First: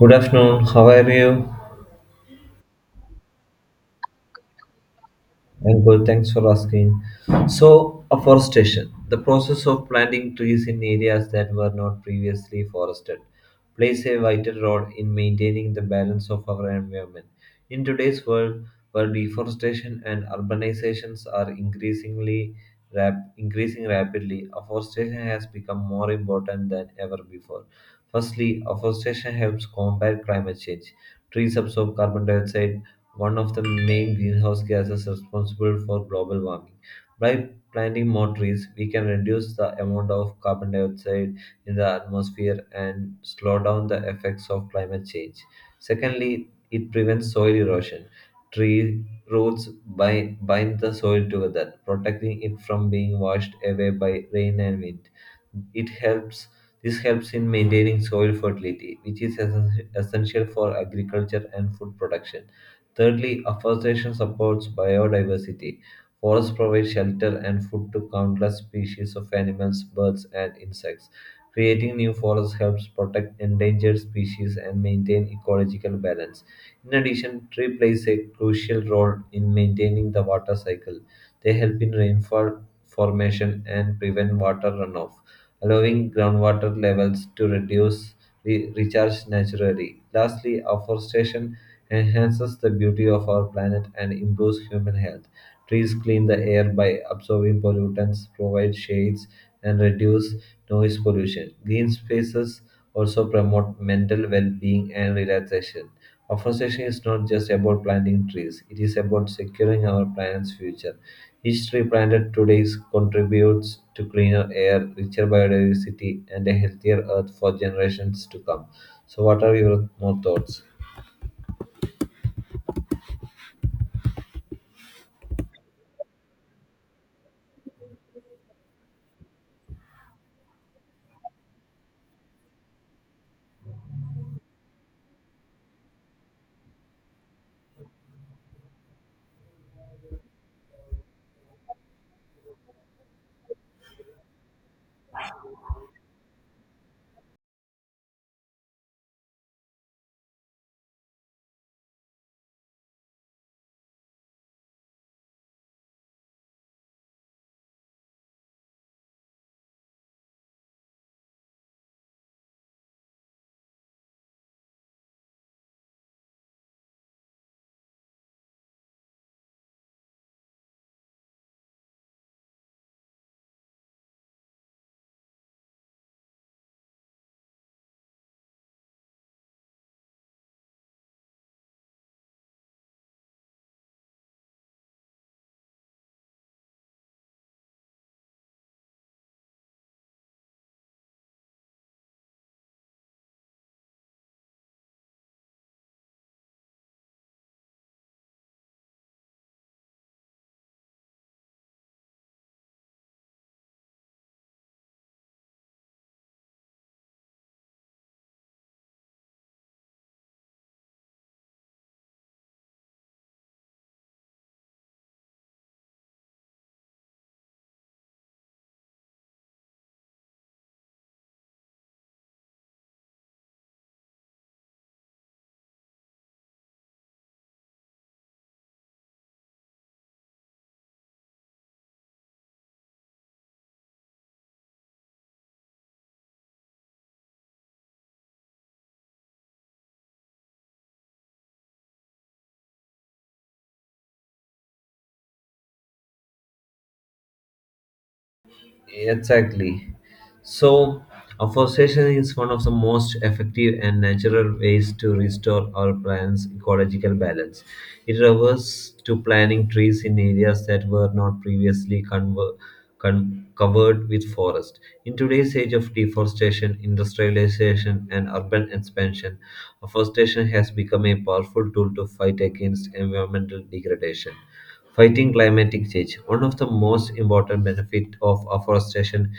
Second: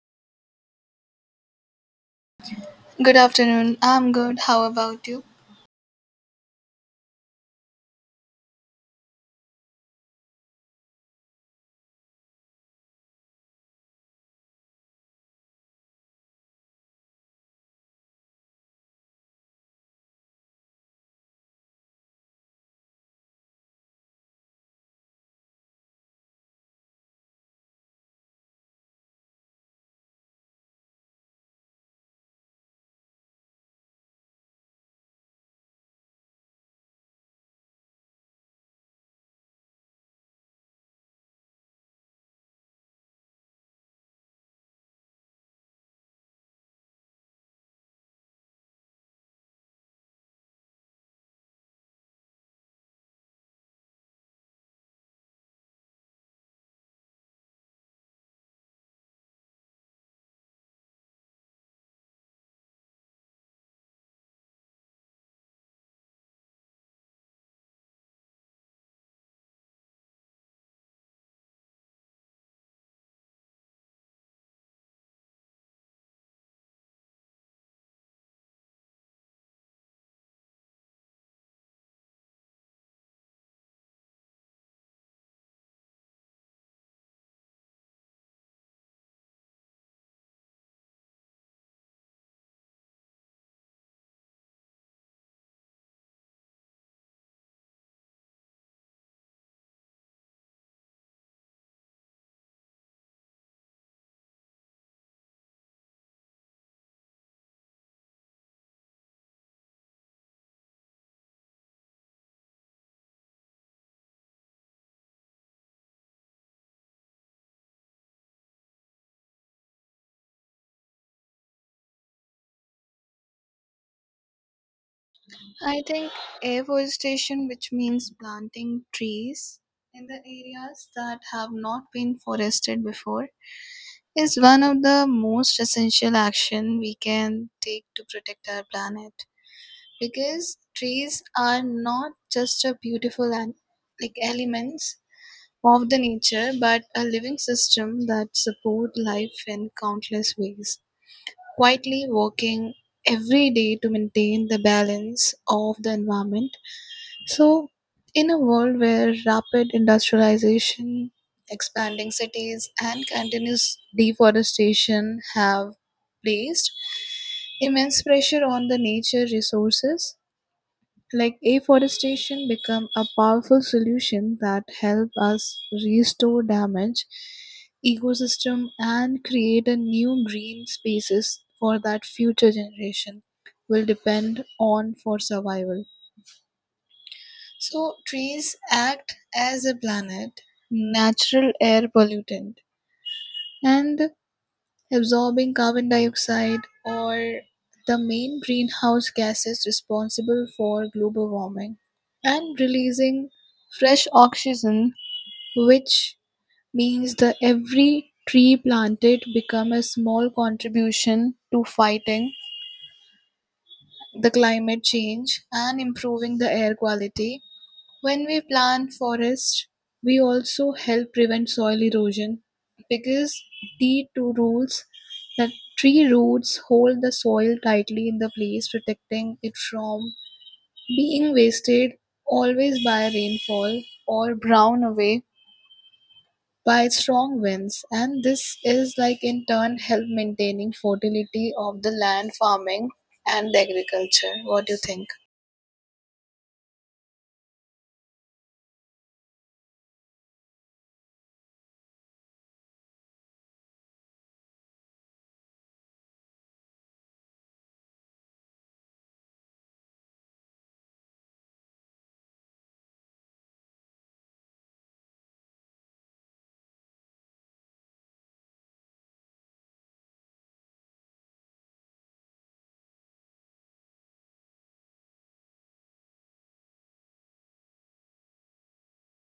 Good afternoon, how are you? Good afternoon. I'm good. How about you? I'm good, thanks for asking. So, afforestation, the process of planting trees in areas that were not previously forested, plays a vital role in maintaining the balance of our environment. In today's world, where deforestation and urbanizations are increasingly increasing rapidly, afforestation has become more important than ever before. Firstly, afforestation helps combat climate change. Trees absorb carbon dioxide, one of the main greenhouse gases responsible for global warming. By planting more trees, we can reduce the amount of carbon dioxide in the atmosphere and slow down the effects of climate change. Secondly, it prevents soil erosion. Tree roots bind the soil together, protecting it from being washed away by rain and wind. It helps This helps in maintaining soil fertility, which is essential for agriculture and food production. Thirdly, afforestation supports biodiversity. Forests provide shelter and food to countless species of animals, birds, and insects. Creating new forests helps protect endangered species and maintain ecological balance. In addition, trees plays a crucial role in maintaining the water cycle. They help in rainfall formation and prevent water runoff, allowing groundwater levels to recharge naturally. Lastly, afforestation enhances the beauty of our planet, and improves human health. Trees clean the air by absorbing pollutants, provide shades, and reduce noise pollution. Green spaces also promote mental well being and relaxation. Afforestation is not just about planting trees, it is about securing our planet's future. Each tree planted today contributes to cleaner air, richer biodiversity, and a healthier earth for generations to come. So, what are your more thoughts? I think afforestation, which means planting trees in the areas that have not been forested before, is one of the most essential action we can take to protect our planet. Because trees are not just a beautiful and like elements of the nature, but a living system that support life in countless ways, quietly working every day to maintain the balance of the environment. So, in a world where rapid industrialization, expanding cities, and continuous deforestation have placed immense pressure on the nature resources, like afforestation become a powerful solution that help us restore damage ecosystem and create a new green spaces for that future generation will depend on for survival. So trees act as a planet natural air pollutant and absorbing carbon dioxide or the main greenhouse gases responsible for global warming and releasing fresh oxygen, which means that every tree planted become a small contribution to fighting the climate change and improving the air quality. When we plant forests, we also help prevent soil erosion because T two rules that tree roots hold the soil tightly in the place, protecting it from being wasted always by rainfall or blown away by strong winds. And this is like in turn help maintaining fertility of the land, farming and the agriculture. What do you think? Exactly. So, afforestation is one of the most effective and natural ways to restore our planet's ecological balance. It refers to planting trees in areas that were not previously covered with forest. In today's age of deforestation, industrialization, and urban expansion, afforestation has become a powerful tool to fight against environmental degradation. Fighting climatic change. One of the most important benefits of afforestation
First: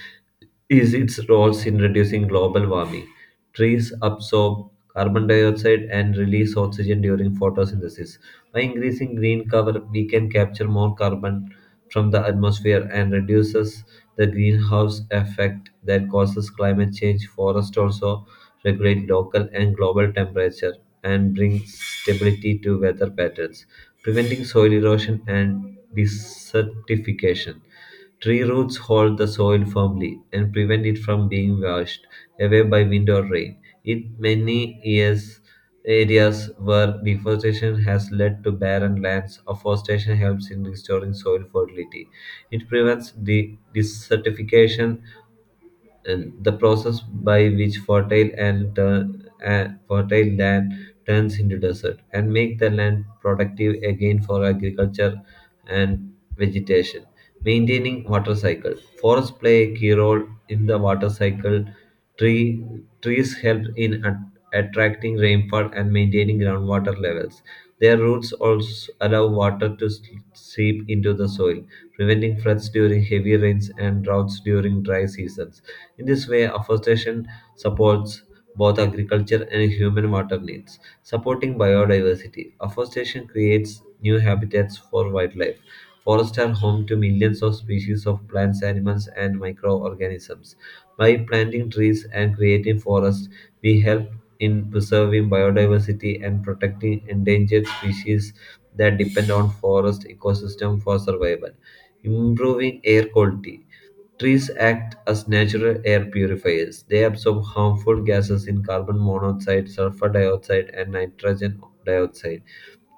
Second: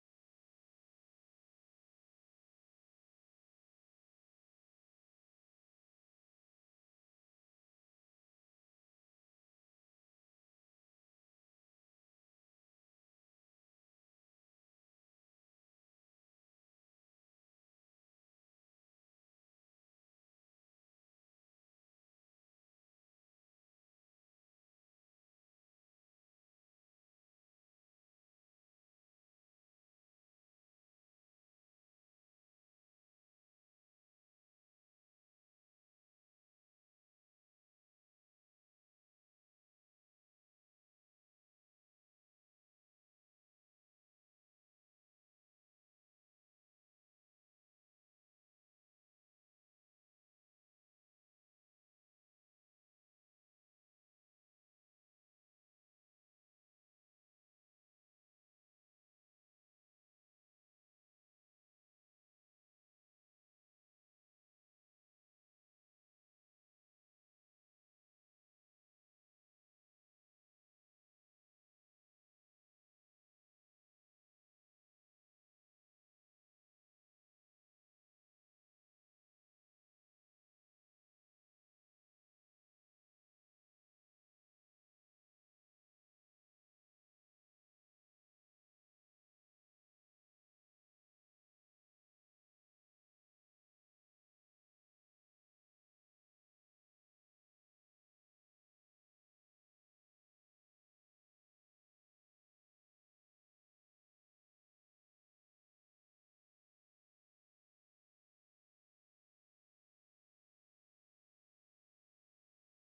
is its roles in reducing global warming. Trees absorb carbon dioxide and release oxygen during photosynthesis. By increasing green cover, we can capture more carbon from the atmosphere and reduces the greenhouse effect that causes climate change. Forests also regulate local and global temperature and bring stability to weather patterns, preventing soil erosion and desertification. Tree roots hold the soil firmly and prevent it from being washed away by wind or rain. In many years, areas where deforestation has led to barren lands, afforestation helps in restoring soil fertility. It prevents the desertification and the process by which fertile land turns into desert and make the land productive again for agriculture and vegetation. Maintaining water cycle. Forests play a key role in the water cycle. Tree, Trees help in attracting rainfall and maintaining groundwater levels. Their roots also allow water to seep into the soil, preventing floods during heavy rains and droughts during dry seasons. In this way, afforestation supports both agriculture and human water needs. Supporting biodiversity, afforestation creates new habitats for wildlife. Forests are home to millions of species of plants, animals, and microorganisms. By planting trees and creating forests, we help in preserving biodiversity and protecting endangered species that depend on forest ecosystem for survival. Improving air quality. Trees act as natural air purifiers. They absorb harmful gases in carbon monoxide, sulfur dioxide, and nitrogen dioxide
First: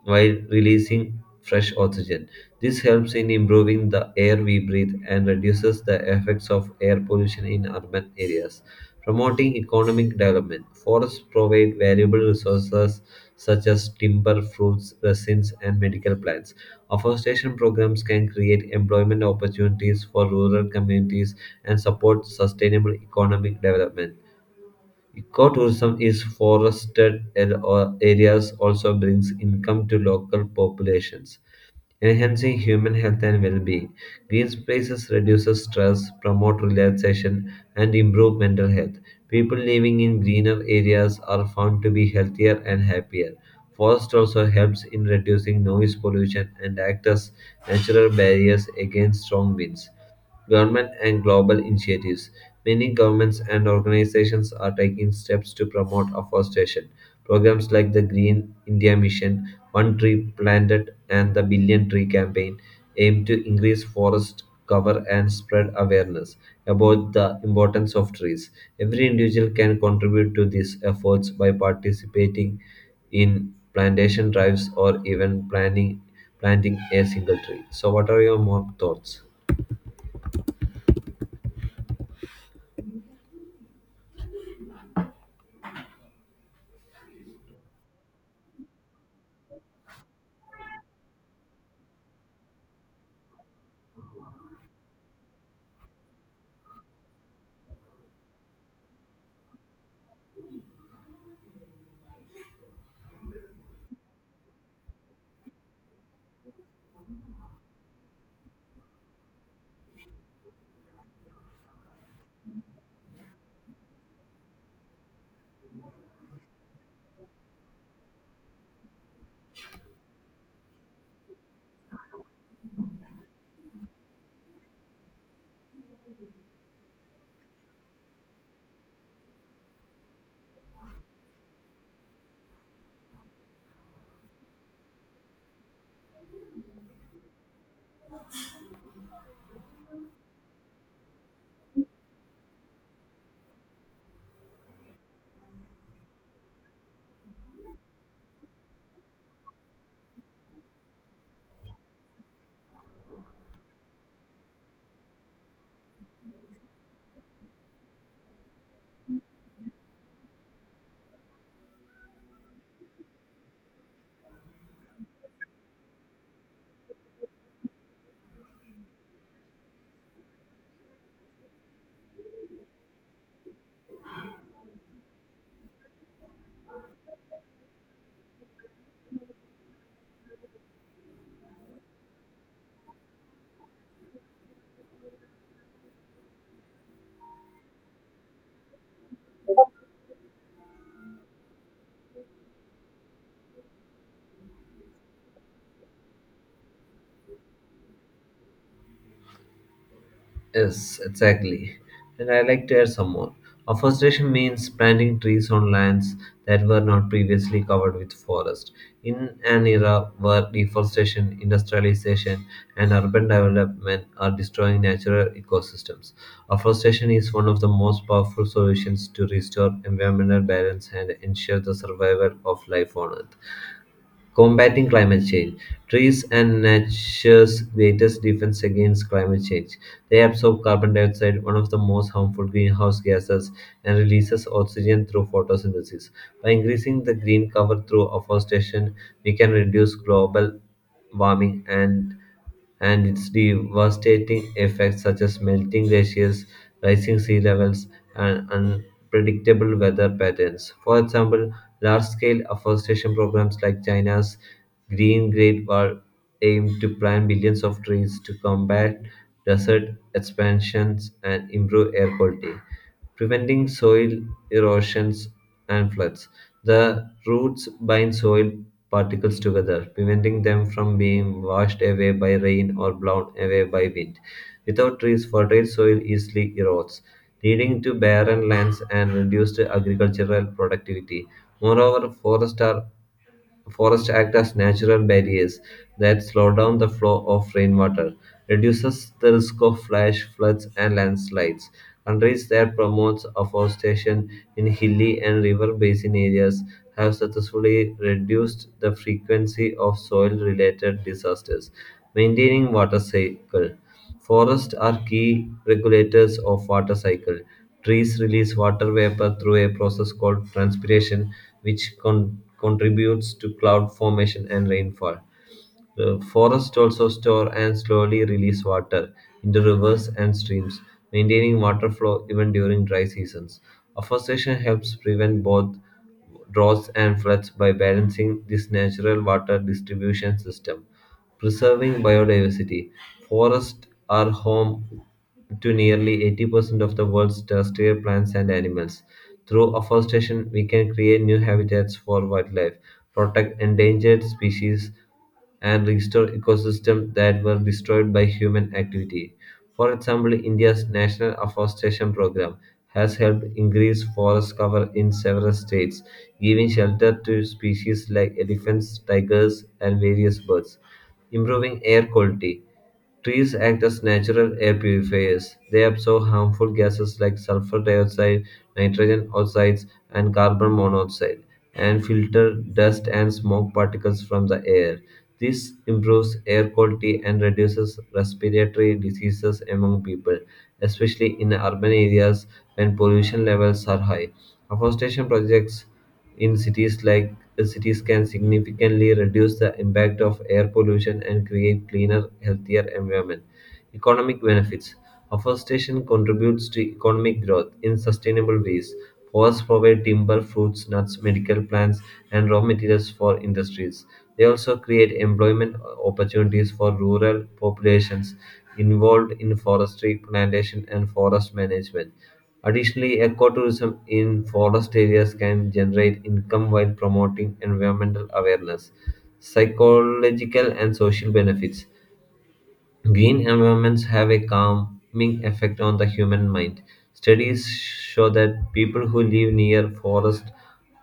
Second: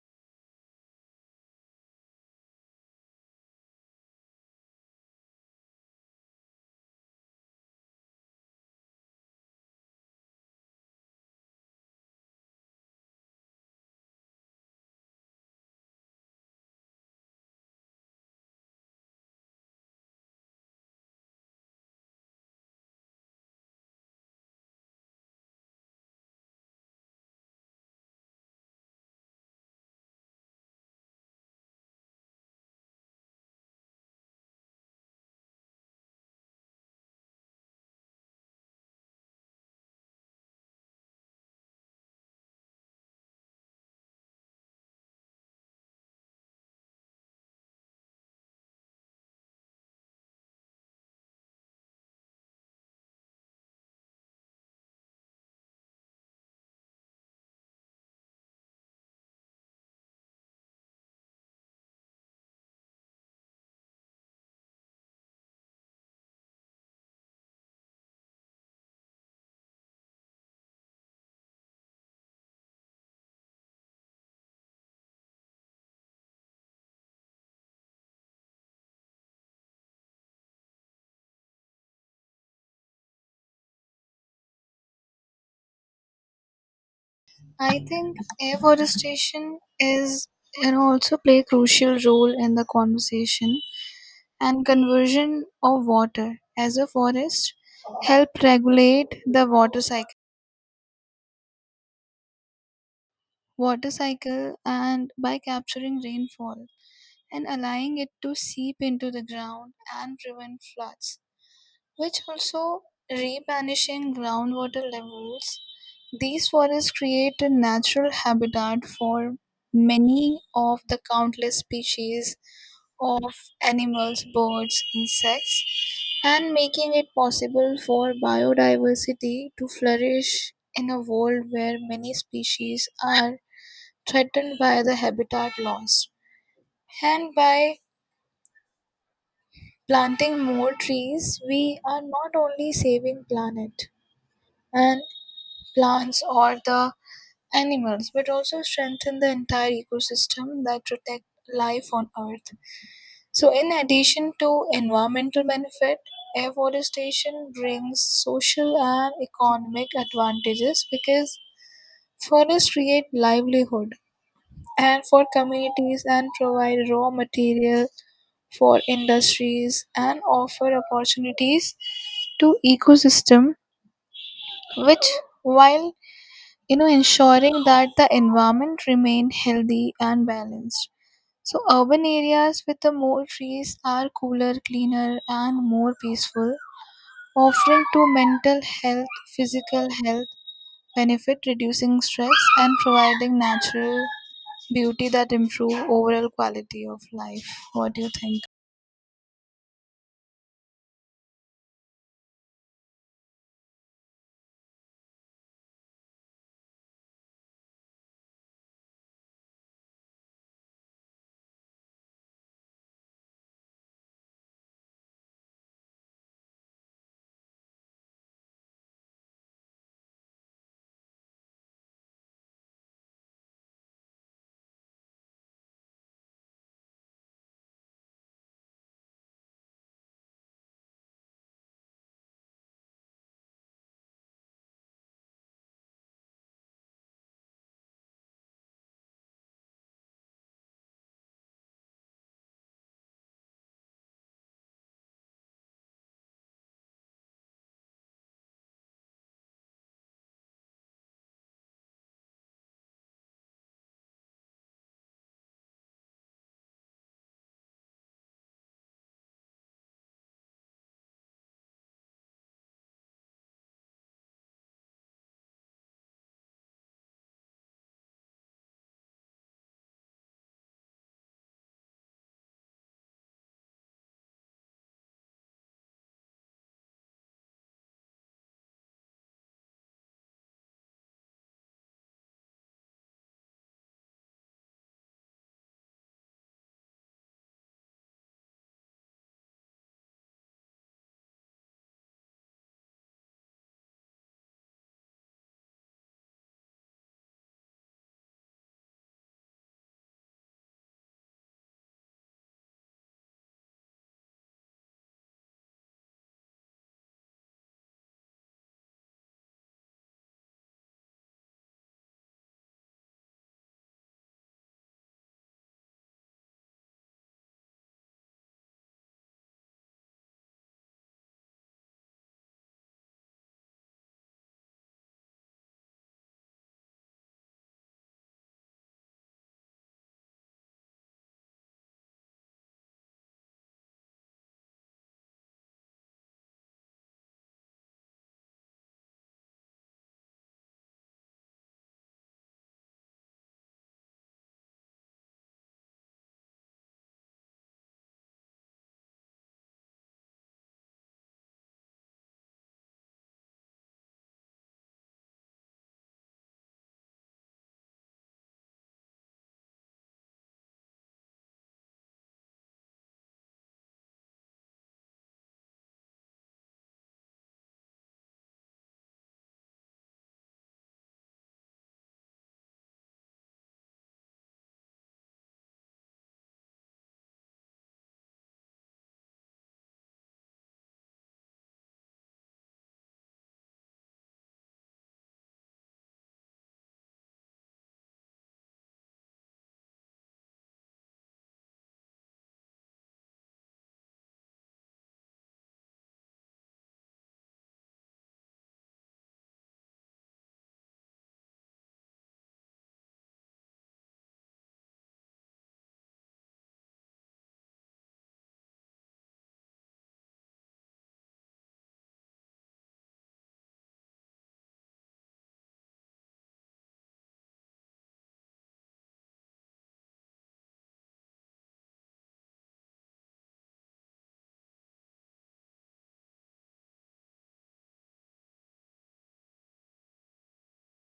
while releasing fresh oxygen. This helps in improving the air we breathe and reduces the effects of air pollution in urban areas. Promoting economic development. Forests provide valuable resources such as timber, fruits, resins, and medical plants. Afforestation programs can create employment opportunities for rural communities and support sustainable economic development. Ecotourism is forested al- or areas also brings income to local populations, enhancing human health and well-being. Green spaces reduces stress, promote relaxation, and improve mental health. People living in greener areas are found to be healthier and happier. Forest also helps in reducing noise pollution and acts as natural barriers against strong winds. Government and global initiatives. Many governments and organizations are taking steps to promote afforestation. Programs like the Green India Mission, One Tree Planted, and the Billion Tree Campaign aim to increase forest cover and spread awareness about the importance of trees. Every individual can contribute to these efforts by participating in plantation drives or even planting a single tree. So, what are your more thoughts? I think afforestation is you know also play a crucial role in the conversation and conversion of water as a forest help regulate the water cycle and by capturing rainfall and allowing it to seep into the ground and prevent floods, which also replenishing groundwater levels. These forests create a natural habitat for many of the countless species of animals, birds, insects, and making it possible for biodiversity to flourish in a world where many species are threatened by the habitat loss. And by planting more trees, we are not only saving planet and plants or the animals, but also strengthen the entire ecosystem that protect life on Earth. So, in addition to environmental benefit, afforestation brings social and economic advantages because forests create livelihood and for communities and provide raw material for industries and offer opportunities to ecosystem which while you know ensuring that the environment remain healthy and balanced. So urban areas with the more trees are cooler, cleaner, and more peaceful, offering to mental health, physical health benefit, reducing stress and providing natural beauty that improve overall quality of life. What do you think? Yes, exactly. And I like to add some more. Afforestation means planting trees on lands that were not previously covered with forest. In an era where deforestation, industrialization, and urban development are destroying natural ecosystems, afforestation is one of the most powerful solutions to restore environmental balance and ensure the survival of life on Earth. Combating climate change. Trees and nature's greatest defense against climate change. They absorb carbon dioxide, one of the most harmful greenhouse gases, and releases oxygen through photosynthesis. By increasing the green cover through afforestation, we can reduce global warming and its devastating effects, such as melting glaciers, rising sea levels, and unpredictable weather patterns. For example, large scale afforestation programs like China's Green Great Wall aim to plant billions of trees to combat desert expansions and improve air quality, preventing soil erosions and floods. The roots bind soil particles together, preventing them from being washed away by rain or blown away by wind. Without trees, fertile soil easily erodes, leading to barren lands and reduced agricultural productivity. Moreover, Forests act as natural barriers that slow down the flow of rainwater, reduces the risk of flash floods and landslides. Countries that promote afforestation in hilly and river basin areas have successfully reduced the frequency of soil related disasters. Maintaining water cycle. Forests are key regulators of water cycle. Trees release water vapor through a process called transpiration, which contributes to cloud formation and rainfall. Forests also store and slowly release water into rivers and streams, maintaining water flow even during dry seasons. Afforestation helps prevent both droughts and floods by balancing this natural water distribution system. Preserving biodiversity. Forests are home to nearly 80% of the world's terrestrial plants and animals. Through afforestation, we can create new habitats for wildlife, protect endangered species, and restore ecosystems that were destroyed by human activity. For example, India's National Afforestation Program has helped increase forest cover in several states, giving shelter to species like elephants, tigers, and various birds. Improving air quality. Trees act as natural air purifiers. They absorb harmful gases like sulfur dioxide, nitrogen oxides, and carbon monoxide, and filter dust and smoke particles from the air. This improves air quality and reduces respiratory diseases among people, especially in urban areas when pollution levels are high. Afforestation projects in cities can significantly reduce the impact of air pollution and create cleaner, healthier environment. Economic benefits. Afforestation contributes to economic growth in sustainable ways. Forests provide timber, fruits, nuts, medical plants, and raw materials for industries. They also create employment opportunities for rural populations involved in forestry, plantation, and forest management. Additionally, ecotourism in forest areas can generate income while promoting environmental awareness, psychological, and social benefits. Green environments have a calming effect on the human mind. Studies show that people who live near forest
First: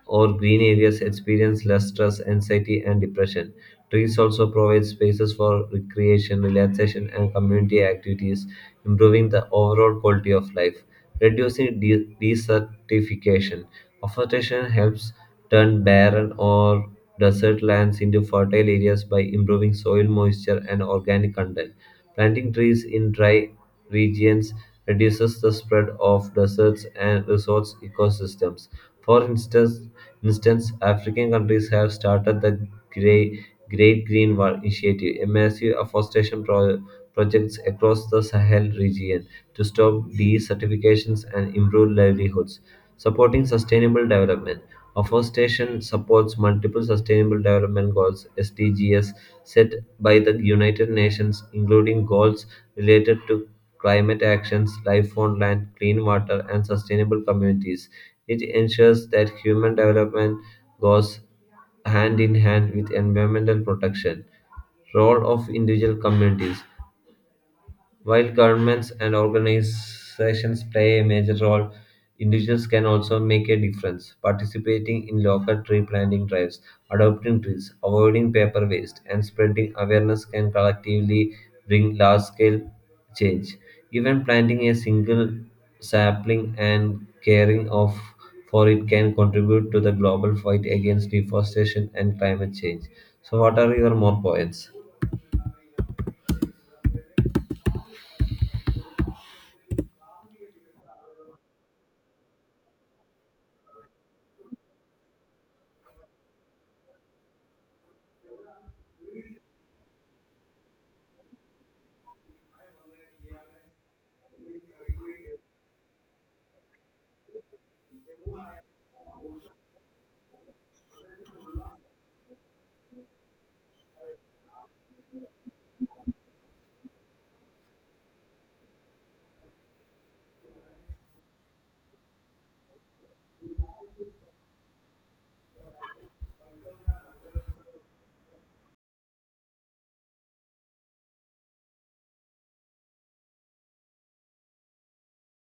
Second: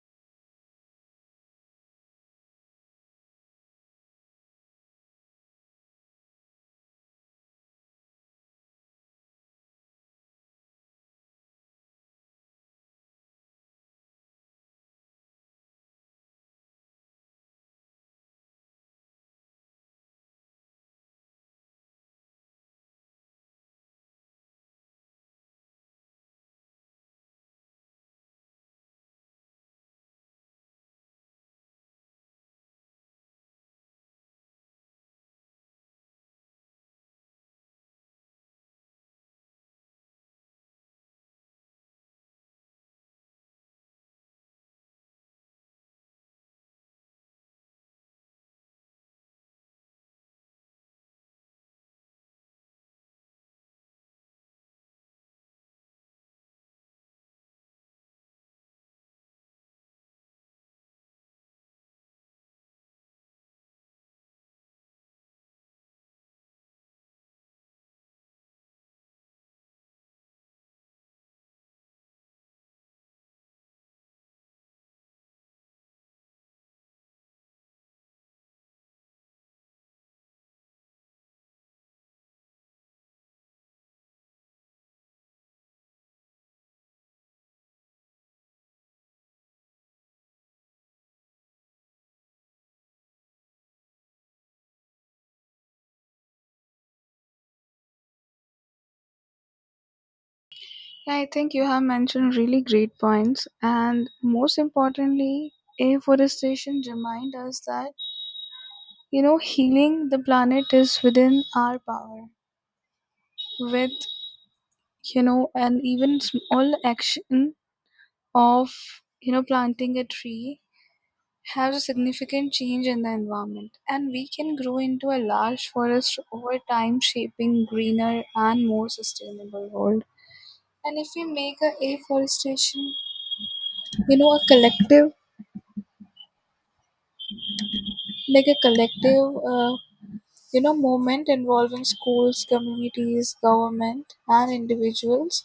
or green areas experience less stress, anxiety, and depression. Trees also provide spaces for recreation, relaxation, and community activities, improving the overall quality of life. Reducing desertification. Afforestation helps turn barren or desert lands into fertile areas by improving soil moisture and organic content. Planting trees in dry regions reduces the spread of deserts and resource ecosystems. For instance, African countries have started the Great Green Wall Initiative, a massive afforestation projects across the Sahel region to stop desertifications and improve livelihoods. Supporting sustainable development. Afforestation supports multiple Sustainable Development Goals (SDGs) set by the United Nations, including goals related to climate actions, life on land, clean water, and sustainable communities. It ensures that human development goes hand in hand with environmental protection. Role of individual communities. While governments and organizations play a major role, individuals can also make a difference. Participating in local tree planting drives, adopting trees, avoiding paper waste, and spreading awareness can collectively bring large scale change. Even planting a single sapling and caring of for it can contribute to the global fight against deforestation and climate change. So, what are your more points? Yeah, I think you have mentioned really great points, and most importantly, afforestation remind us that you know healing the planet is within our power with you know an even small action of you know planting a tree has a significant change in the environment, and we can grow into a large forest over time shaping greener and more sustainable world. And if we make a afforestation you know a collective like a collective you know movement involving schools, communities, government and individuals.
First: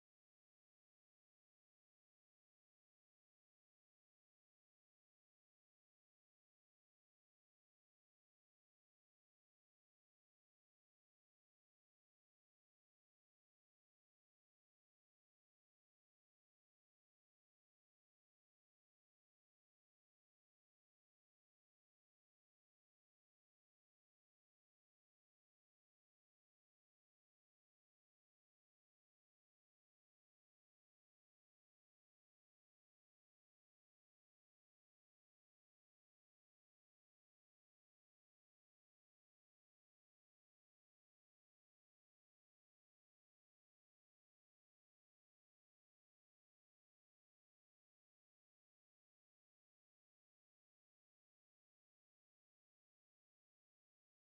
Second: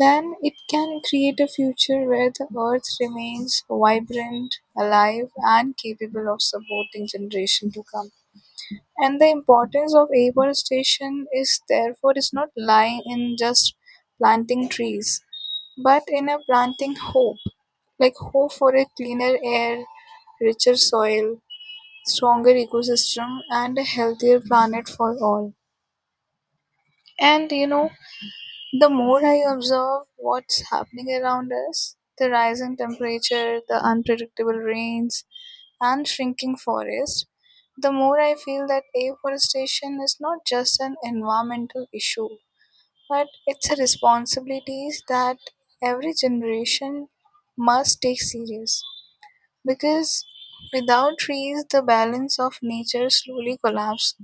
Then it can create a future where the earth remains vibrant, alive, and capable of supporting generations to come. And the importance of afforestation is therefore is not lying in just planting trees, but in a planting hope, like hope for a cleaner air, richer soil, stronger ecosystem, and a healthier planet for all. And you know, the more I observe what's happening around us, the rising temperature, the unpredictable rains, and shrinking forests, the more I feel that afforestation is not just an environmental issue, but it's a responsibility that every generation must take serious. Because without trees, the balance of nature slowly collapses,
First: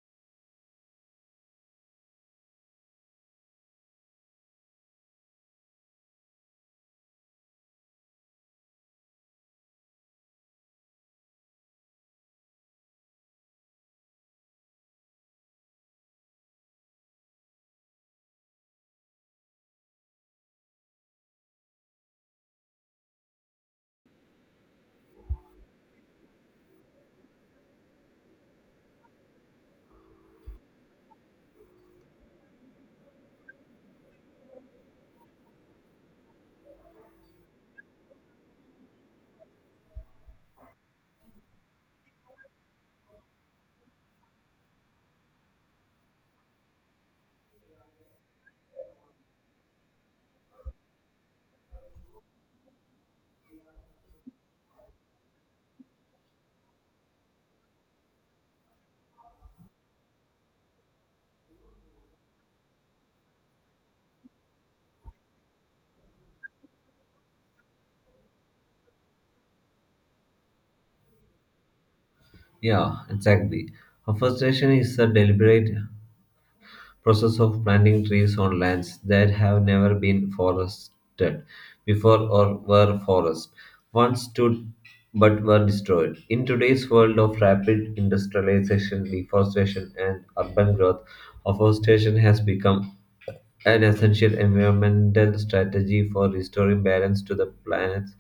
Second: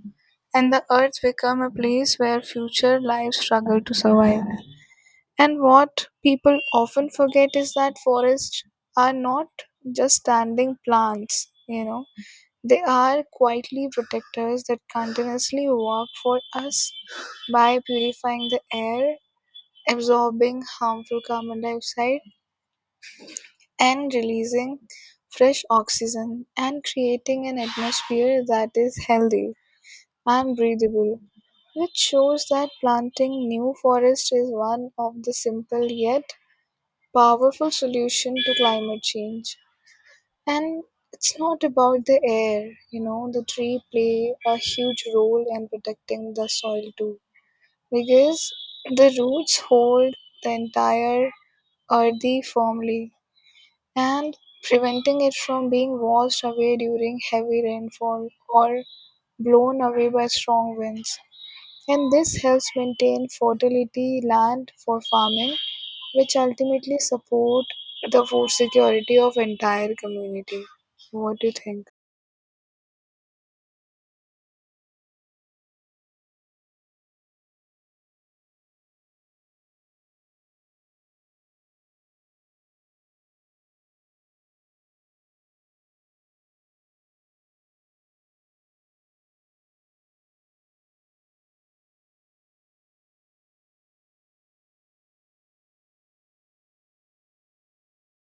and the earth becomes a place where future lives struggle to survive. And what people often forget is that forests are not just standing plants, you know, they are quietly protectors that continuously work for us by purifying the air, absorbing harmful carbon dioxide, and releasing fresh oxygen, and creating an atmosphere that is healthy and breathable. Which shows that planting new forests is one of the simple yet powerful solution to climate change. And it's not about the air, you know, the tree play a huge role in protecting the soil too. Because the roots hold the entire earthy firmly and preventing it from being washed away during heavy rainfall or blown away by strong winds. And this helps maintain fertility land for farming, which ultimately support the food security of entire community. What do you think? Yeah, exactly. Afforestation is a deliberate process of planting trees on lands that have never been forested before or were forests once stood but were destroyed. In today's world of rapid industrialization, deforestation, and urban growth, afforestation has become an essential environmental strategy for restoring balance to the planet's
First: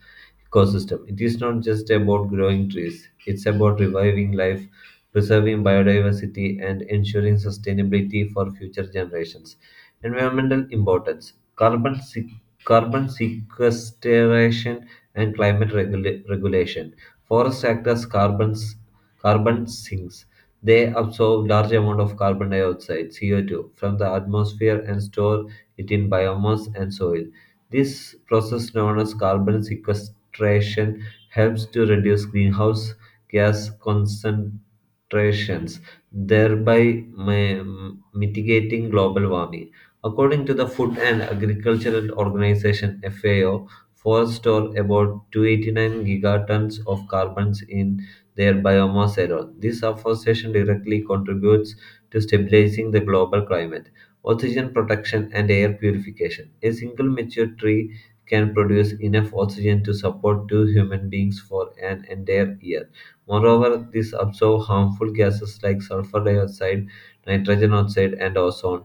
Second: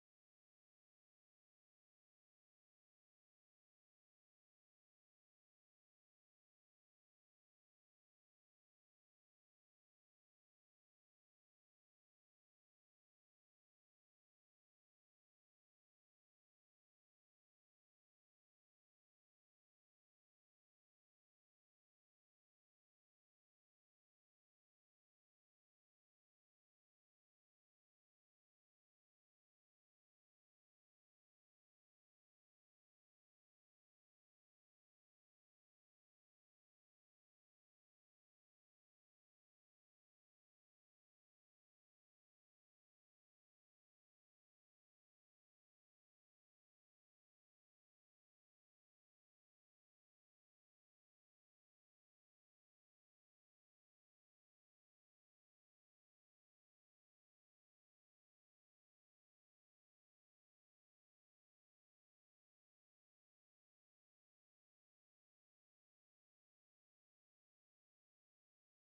ecosystem. It is not just about growing trees, it's about reviving life, preserving biodiversity, and ensuring sustainability for future generations. Environmental importance carbon, carbon sequestration and climate regulation. Forests act as carbon sinks, they absorb large amount of carbon dioxide (CO2) from the atmosphere and store it in biomass and soil. This process, known as carbon sequestration, helps to reduce greenhouse gas concentrations, thereby mitigating global warming. According to the Food and Agricultural Organization FAO, forests store about 289 gigatons of carbons in their biomass alone. This afforestation directly contributes to stabilizing the global climate, oxygen protection, and air purification. A single mature tree can produce enough oxygen to support two human beings for an entire year. Moreover, this absorbs harmful gases like sulfur dioxide, nitrogen oxide, and ozone,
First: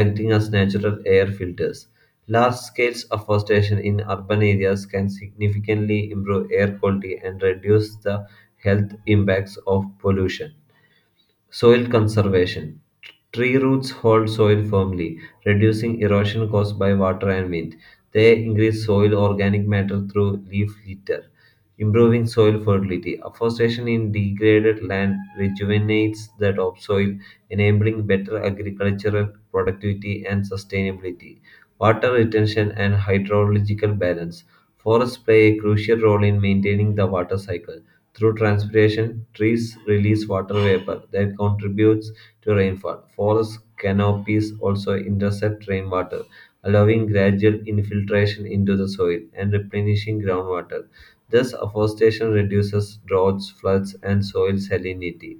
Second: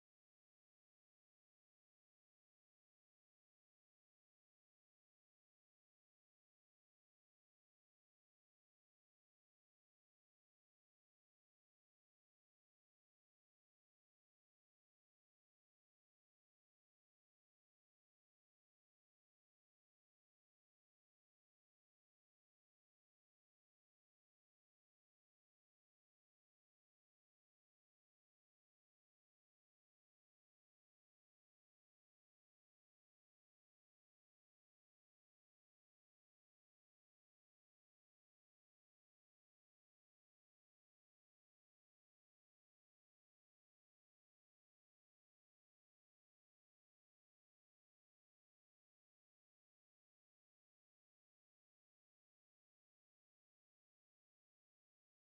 acting as natural air filters. Large-scale afforestation in urban areas can significantly improve air quality and reduce the health impacts of pollution. Soil conservation. Tree roots hold soil firmly, reducing erosion caused by water and wind. They increase soil organic matter through leaf litter, improving soil fertility. Afforestation in degraded land rejuvenates the topsoil, enabling better agricultural productivity and sustainability, water retention, and hydrological balance. Forests play a crucial role in maintaining the water cycle. Through transpiration, trees release water vapor that contributes to rainfall. Forest canopies also intercept rainwater, allowing gradual infiltration into the soil and replenishing groundwater. Thus, afforestation reduces droughts, floods, and soil salinity.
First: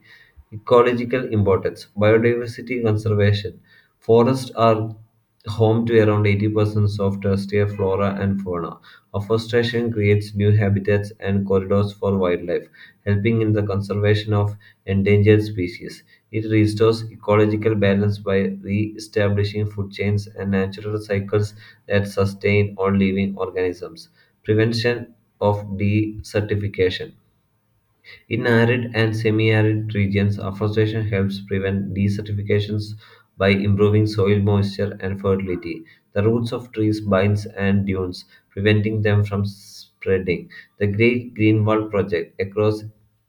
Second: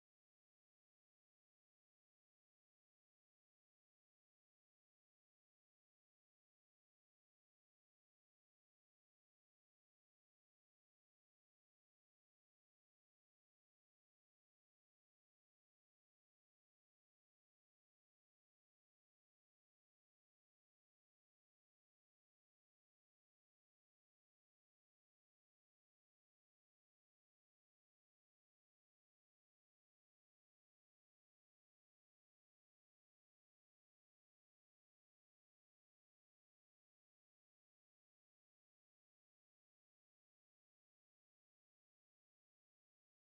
Ecological importance. Biodiversity conservation. Forests are home to around 80% of terrestrial flora and fauna. Afforestation creates new habitats and corridors for wildlife, helping in the conservation of endangered species. It restores ecological balance by re establishing food chains and natural cycles that sustain all living organisms. Prevention of desertification. In arid and semi-arid regions, afforestation helps prevent desertifications by improving soil moisture and fertility. The roots of trees binds and dunes, preventing them from spreading. The Great Green Wall project across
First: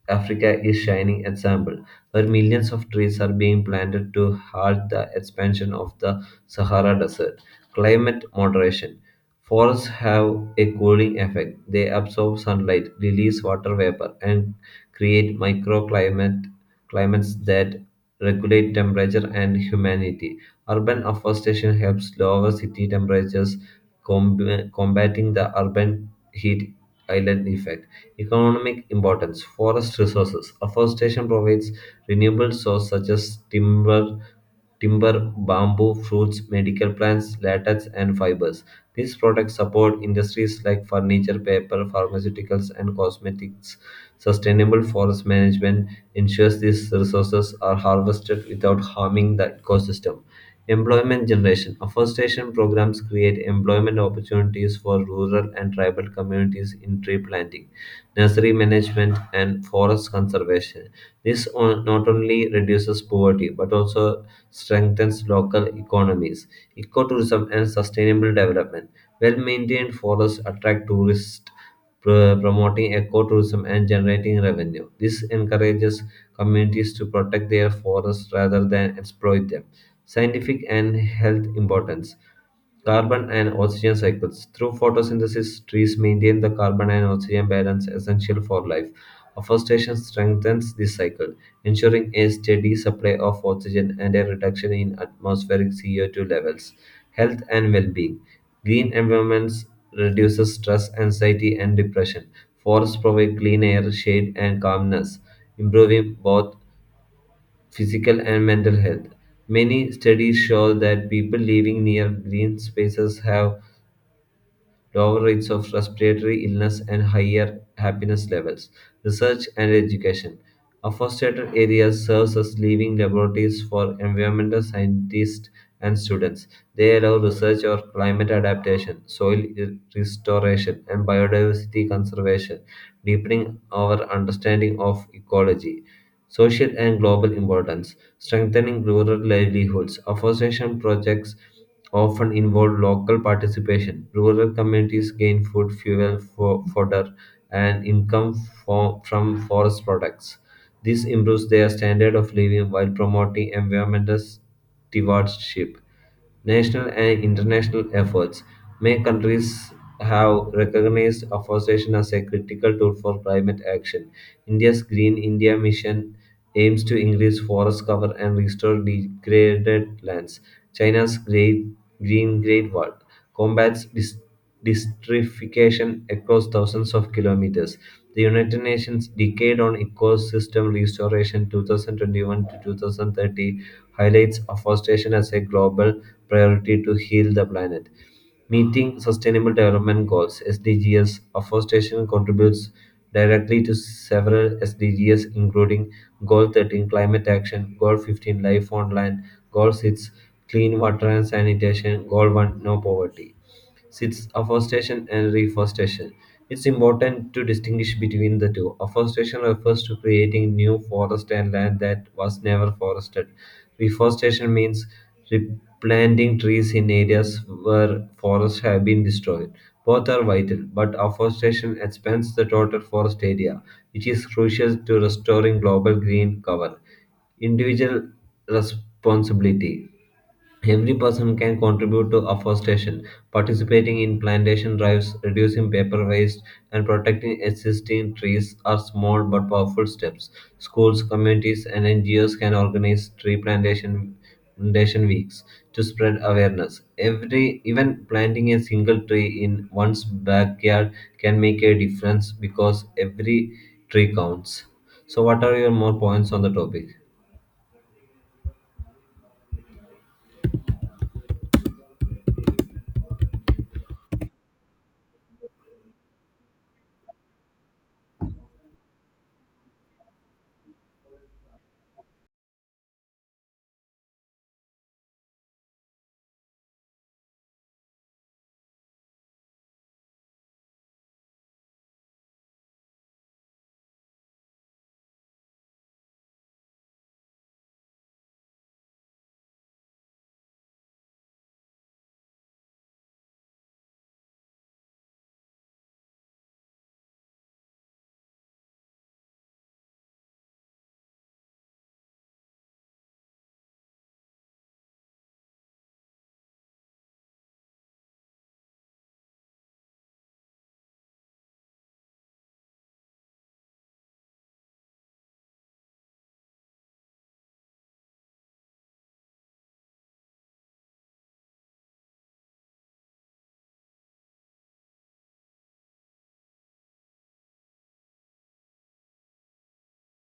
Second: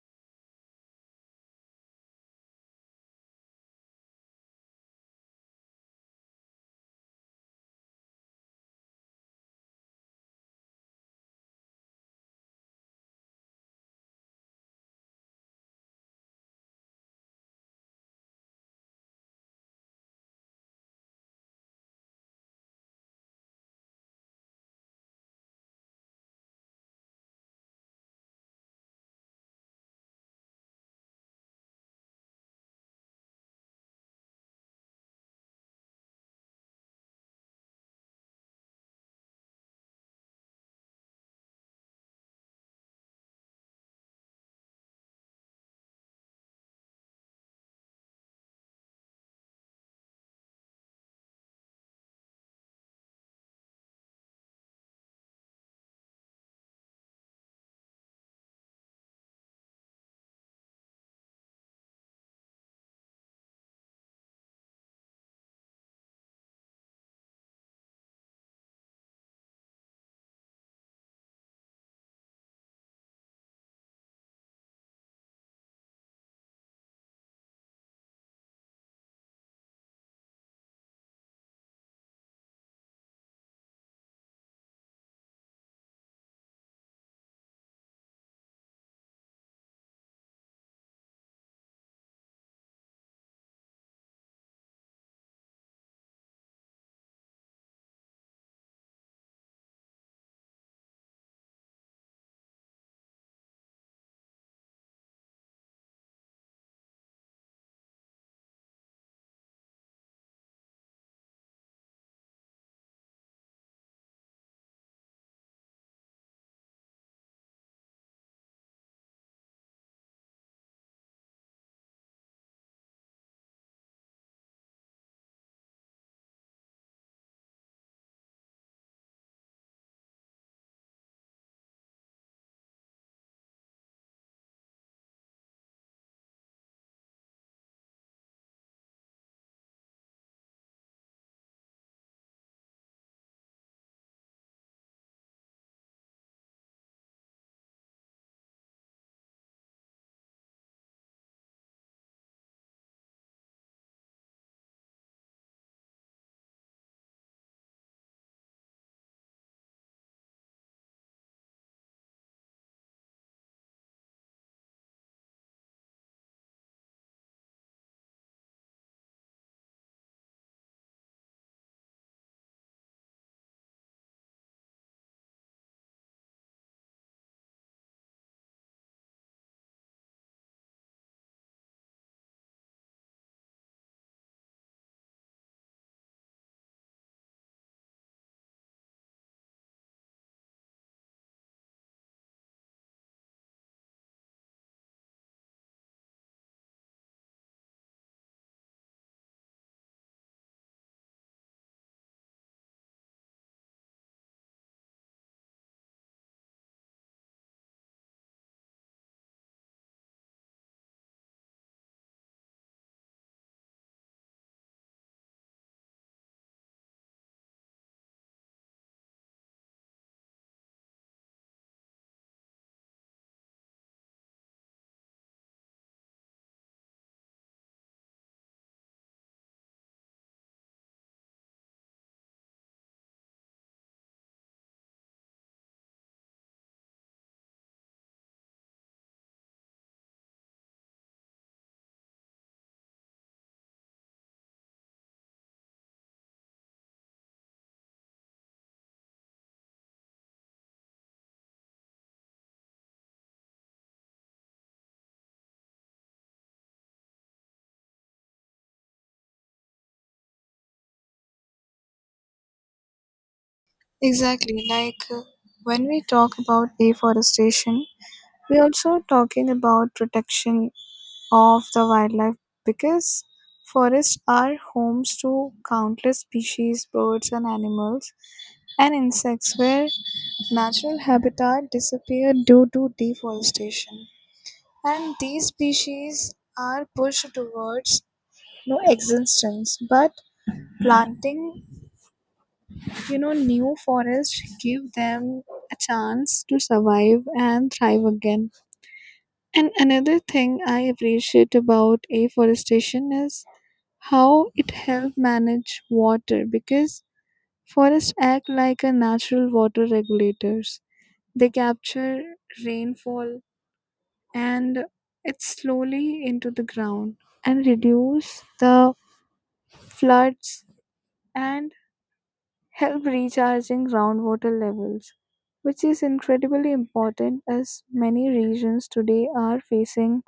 Africa is shining example, where millions of trees are being planted to halt the expansion of the Sahara Desert. Climate moderation. Forests have a cooling effect. They absorb sunlight, release water vapor, and create microclimate climates that regulate temperature and humidity. Urban afforestation helps lower city temperatures, combating the urban heat island effect. Economic importance: Forest resources. Afforestation provides renewable sources such as timber, bamboo, fruits, medical plants, latex, and fibers. These products support industries like furniture, paper, pharmaceuticals, and cosmetics. Sustainable forest management ensures these resources are harvested without harming the ecosystem. Employment generation. Afforestation programs create employment opportunities for rural and tribal communities in tree planting, nursery management, and forest conservation. This on, not only reduces poverty but also strengthens local economies. Ecotourism and sustainable development. Well maintained forests attract tourists, promoting ecotourism and generating revenue. This encourages communities to protect their forests rather than exploit them. Scientific and health importance. Carbon and oxygen cycles. Through photosynthesis, trees maintain the carbon and oxygen balance essential for life. Afforestation strengthens this cycle, ensuring a steady supply of oxygen and a reduction in atmospheric CO2 levels. Health and well-being. Green environments reduces stress, anxiety, and depression. Forests provide clean air, shade, and calmness, improving both physical and mental health. Many studies show that people living near green spaces have lower rates of respiratory illness and higher happiness levels. Research and education. Afforested areas serves as living laboratories for environmental scientists and students. They allow research on climate adaptation, soil restoration, and biodiversity conservation, deepening our understanding of ecology. Social and global importance, strengthening rural livelihoods. Afforestation projects often involve local participation. Rural communities gain food, fuel, fodder, and income from forest products. This improves their standard of living while promoting environmental stewardship. National and international efforts. Many countries have recognized afforestation as a critical tool for climate action. India's Green India Mission aims to increase forest cover and restore degraded lands. China's Great Wall combats desertification across thousands of kilometers. The United Nations Decade on Ecosystem Restoration 2021 to 2030 highlights afforestation as a global priority to heal the planet. Meeting Sustainable Development Goals (SDGs), afforestation contributes directly to several SDGs, including Goal 13 Climate Action, Goal 15 Life on Land, Goal 6 Clean Water and Sanitation, Goal 1 No Poverty. Six, afforestation and reforestation. It's important to distinguish between the two. Afforestation refers to creating new forest and land that was never forested. Reforestation means replanting trees in areas where forests have been destroyed. Both are vital, but afforestation expands the total forest area, which is crucial to restoring global green cover. Individual responsibility. Every person can contribute to afforestation, participating in plantation drives, reducing paper waste, and protecting existing trees are small but powerful steps. Schools, communities, and NGOs can organize plantation weeks to spread awareness. Every even planting a single tree in one's backyard can make a difference because every tree counts. So, what are your more points on the topic? Exactly. Like when we talk about afforestation, we're also talking about protection of the wildlife because forests are homes to countless species, birds, and animals, and insects where natural habitat disappeared due to deforestation. And these species are pushed towards no existence, but planting you know new forest give them a chance to survive and thrive again. And another thing I appreciate about afforestation is how it help manage water, because forests act like a natural water regulators. They capture rainfall and it slowly into the ground and reduce the floods and help recharging groundwater levels, which is incredibly important as many regions today are facing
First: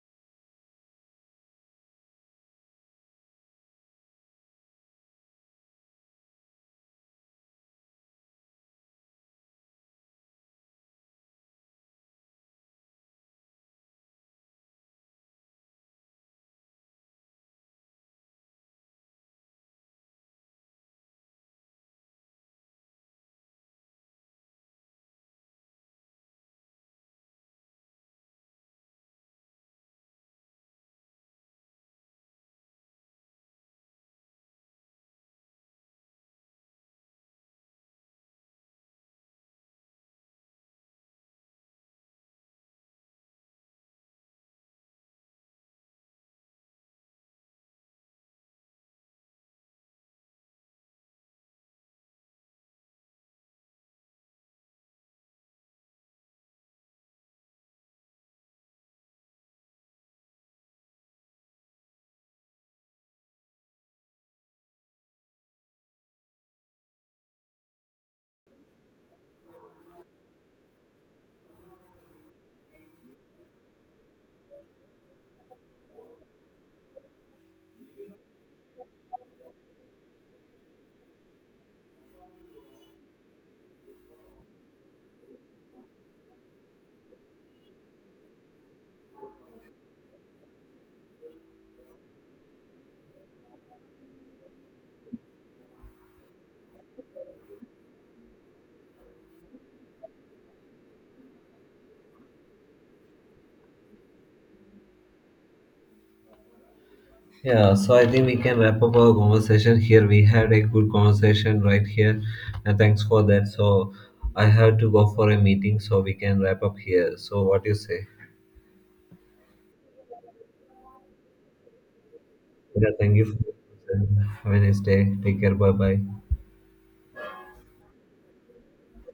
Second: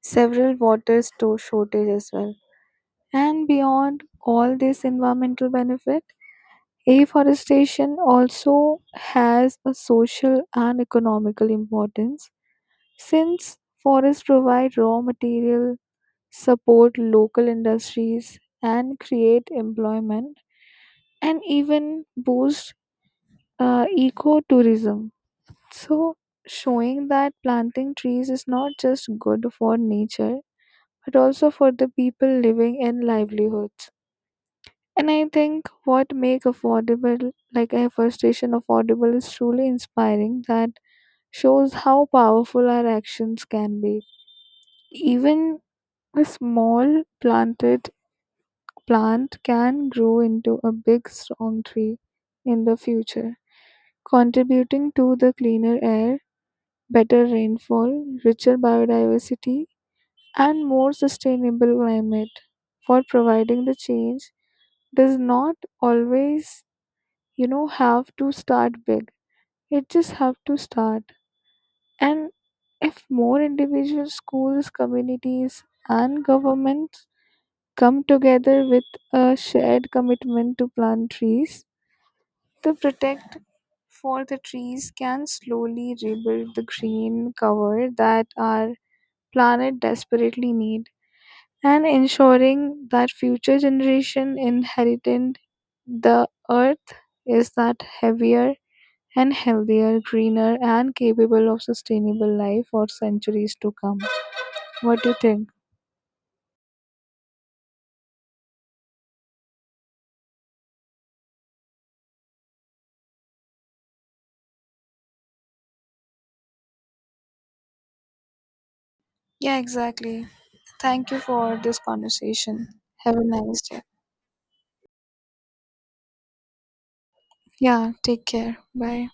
several water store shortage as well. And beyond all this environmental benefit, afforestation also has a social and economical importance since forests provide raw material, support local industries, and create employment and even boost ecotourism. So, showing that planting trees is not just good for nature but also for the people living and livelihoods. And I think what make affordable, like afforestation affordable, is truly inspiring. That shows how powerful our actions can be. Even a small planted plant can grow into a big strong tree in the future, contributing to the cleaner air, better rainfall, richer biodiversity, and more sustainable climate for providing the change does not always, you know, have to start big. It just have to start. And if more individual schools, communities, and governments come together with a shared commitment to plant trees, to protect for the trees can slowly rebuild the green cover that our planet desperately need, and ensuring that future generation inherited the earth is that heavier and healthier, greener and capable of sustainable life for centuries to come. What do you think? Yeah, so I think we can wrap up our conversation here. We had a good conversation right here, and thanks for that. So I have to go for a meeting, so we can wrap up here. So what do you say? Yeah, exactly. Thank you for this conversation. Yeah, Have thank a you for your nice day. time. Have a nice day. Take care. Bye bye. Yeah, take care. Bye.